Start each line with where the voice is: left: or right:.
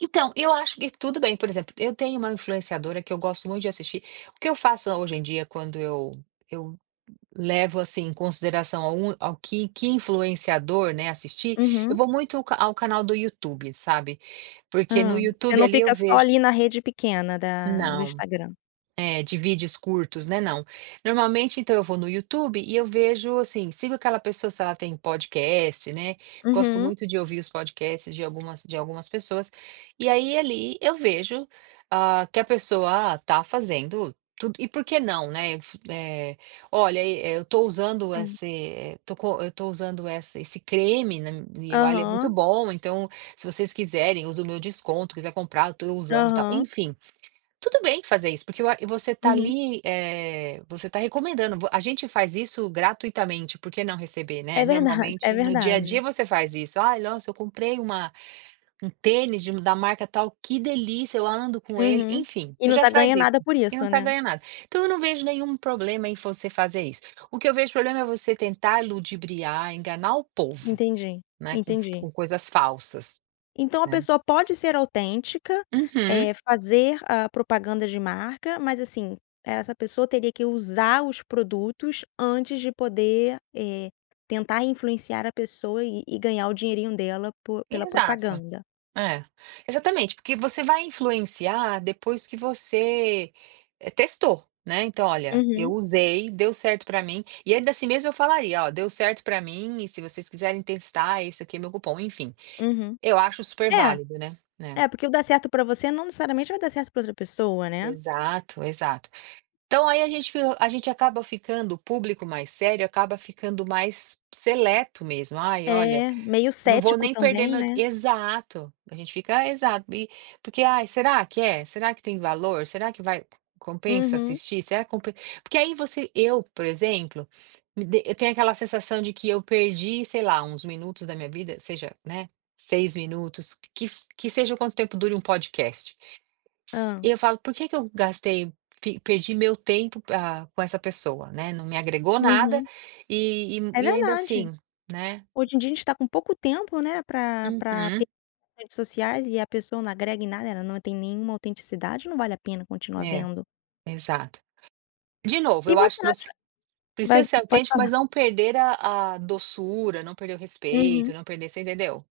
right: Então, eu acho e tudo bem, por exemplo, eu tenho uma influenciadora que eu gosto muito de assistir. O que eu faço hoje em dia, quando eu eu levo, assim, em consideração a um ao que que influenciador, né, assistir, eu
left: Uhum.
right: vou muito ca ao canal do YouTube, sabe. Porque no
left: Hã. Você
right: YouTube,
left: não
right: ali, eu
left: fica só,
right: vejo
left: ali, na rede pequena da no
right: Não.
left: Instagram?
right: É, de vídeos curtos, né, não. Normalmente, então, eu vou no YouTube e eu vejo, assim, sigo aquela pessoa se ela tem podcast, né. Gosto
left: Uhum.
right: muito de ouvir os podcasts de algumas de algumas pessoas. E aí, ali, eu vejo, hã, que a pessoa está fazendo tudo e por que não, né? F eh, “Olha, eh, estou usando
left: Hã.
right: esse, eh, tô co eu estou usando essa esse creme na m eu, ah, ele é muito
left: Aham.
right: bom, então se vocês quiserem, usa o meu desconto, quiser comprar, estou usando, tal",
left: Aham.
right: enfim. Tudo bem fazer isso, porque eu a você está
left: Uhum.
right: ali, eh, você está recomendando vo a gente faz isso gratuitamente, por que não receber, né?
left: É verdade, é
right: Normalmente, no dia a dia,
left: verdade.
right: você faz isso, “Ai, nossa, eu comprei uma um tênis de da marca tal. Que delícia. Eu ando com ele”,
left: Uhum.
right: enfim,
left: E
right: você já
left: nunca
right: faz
left: ganha nada
right: isso
left: por
right: e não
left: isso,
right: está
left: né.
right: ganhando nada. Então eu não vejo nenhum problema em você fazer isso. O que eu vejo problema é você tentar ludibriar, enganar o povo,
left: Entendi,
right: né, com f
left: entendi.
right: com coisas falsas,
left: Então a
right: né.
left: pessoa pode ser autêntica,
right: Uhum.
left: eh, fazer a propaganda de marca, mas assim, essa pessoa teria que usar os produtos antes de poder, eh, tentar influenciar a pessoa e e ganhar o dinheirinho dela po pela
right: Exato.
left: propaganda?
right: É. Exatamente. Porque você vai influenciar depois que você, eh, testou, né. Então: “Olha, eu
left: Uhum.
right: usei, deu certo pra mim”. E ainda assim mesmo eu falaria: “Ó, deu certo pra mim, e se vocês quiserem testar, esse aqui é meu cupom”, enfim.
left: Uhum.
right: Eu acho
left: É.
right: superválido, né. É.
left: É, porque o dar certo para você não necessariamente vai dar certo para outra pessoa, né.
right: Exato, exato. Então aí a gente f a gente acaba ficando, o público mais sério, acaba ficando mais seleto mesmo. “Ai, olha,
left: É, meio
right: não vou
left: cético
right: nem perder
left: também,
right: meu t
left: né.
right: "Exato. A gente fica exato. E, porque: "Ai, será que é? Será que tem valor? Será que vai compensa
left: Uhum.
right: assistir? Será que compen” porque aí você eu, por exemplo, me dê eu tenho aquela sensação de que eu perdi, sei lá, uns minutos da minha vida, seja, né, 6 minutos. Que f que que seja o quanto tempo dura um podcast. S
left: Hã.
right: e eu falo: “Por que que eu gastei fi perdi meu tempo, ah, com essa pessoa?”, né, não me agregou nada
left: Uhum.
right: e
left: É
right: e e ainda
left: verdade.
right: assim, né.
left: Hoje em dia a gente está com pouco tempo, né, pra pra p
right: Uhum.
left: redes sociais, e pessoa não agrega em nada, né, ela não tem nenhuma autenticidade, não vale a pena continuar
right: É,
left: vendo.
right: exato. De novo,
left: E
right: eu acho
left: você
right: que
left: acha
right: você precisa
left: mas
right: ser
left: pode
right: autêntico, mas
left: falar.
right: não perder a a doçura, não perder o respeito,
left: Uhum.
right: não perder você entendeu?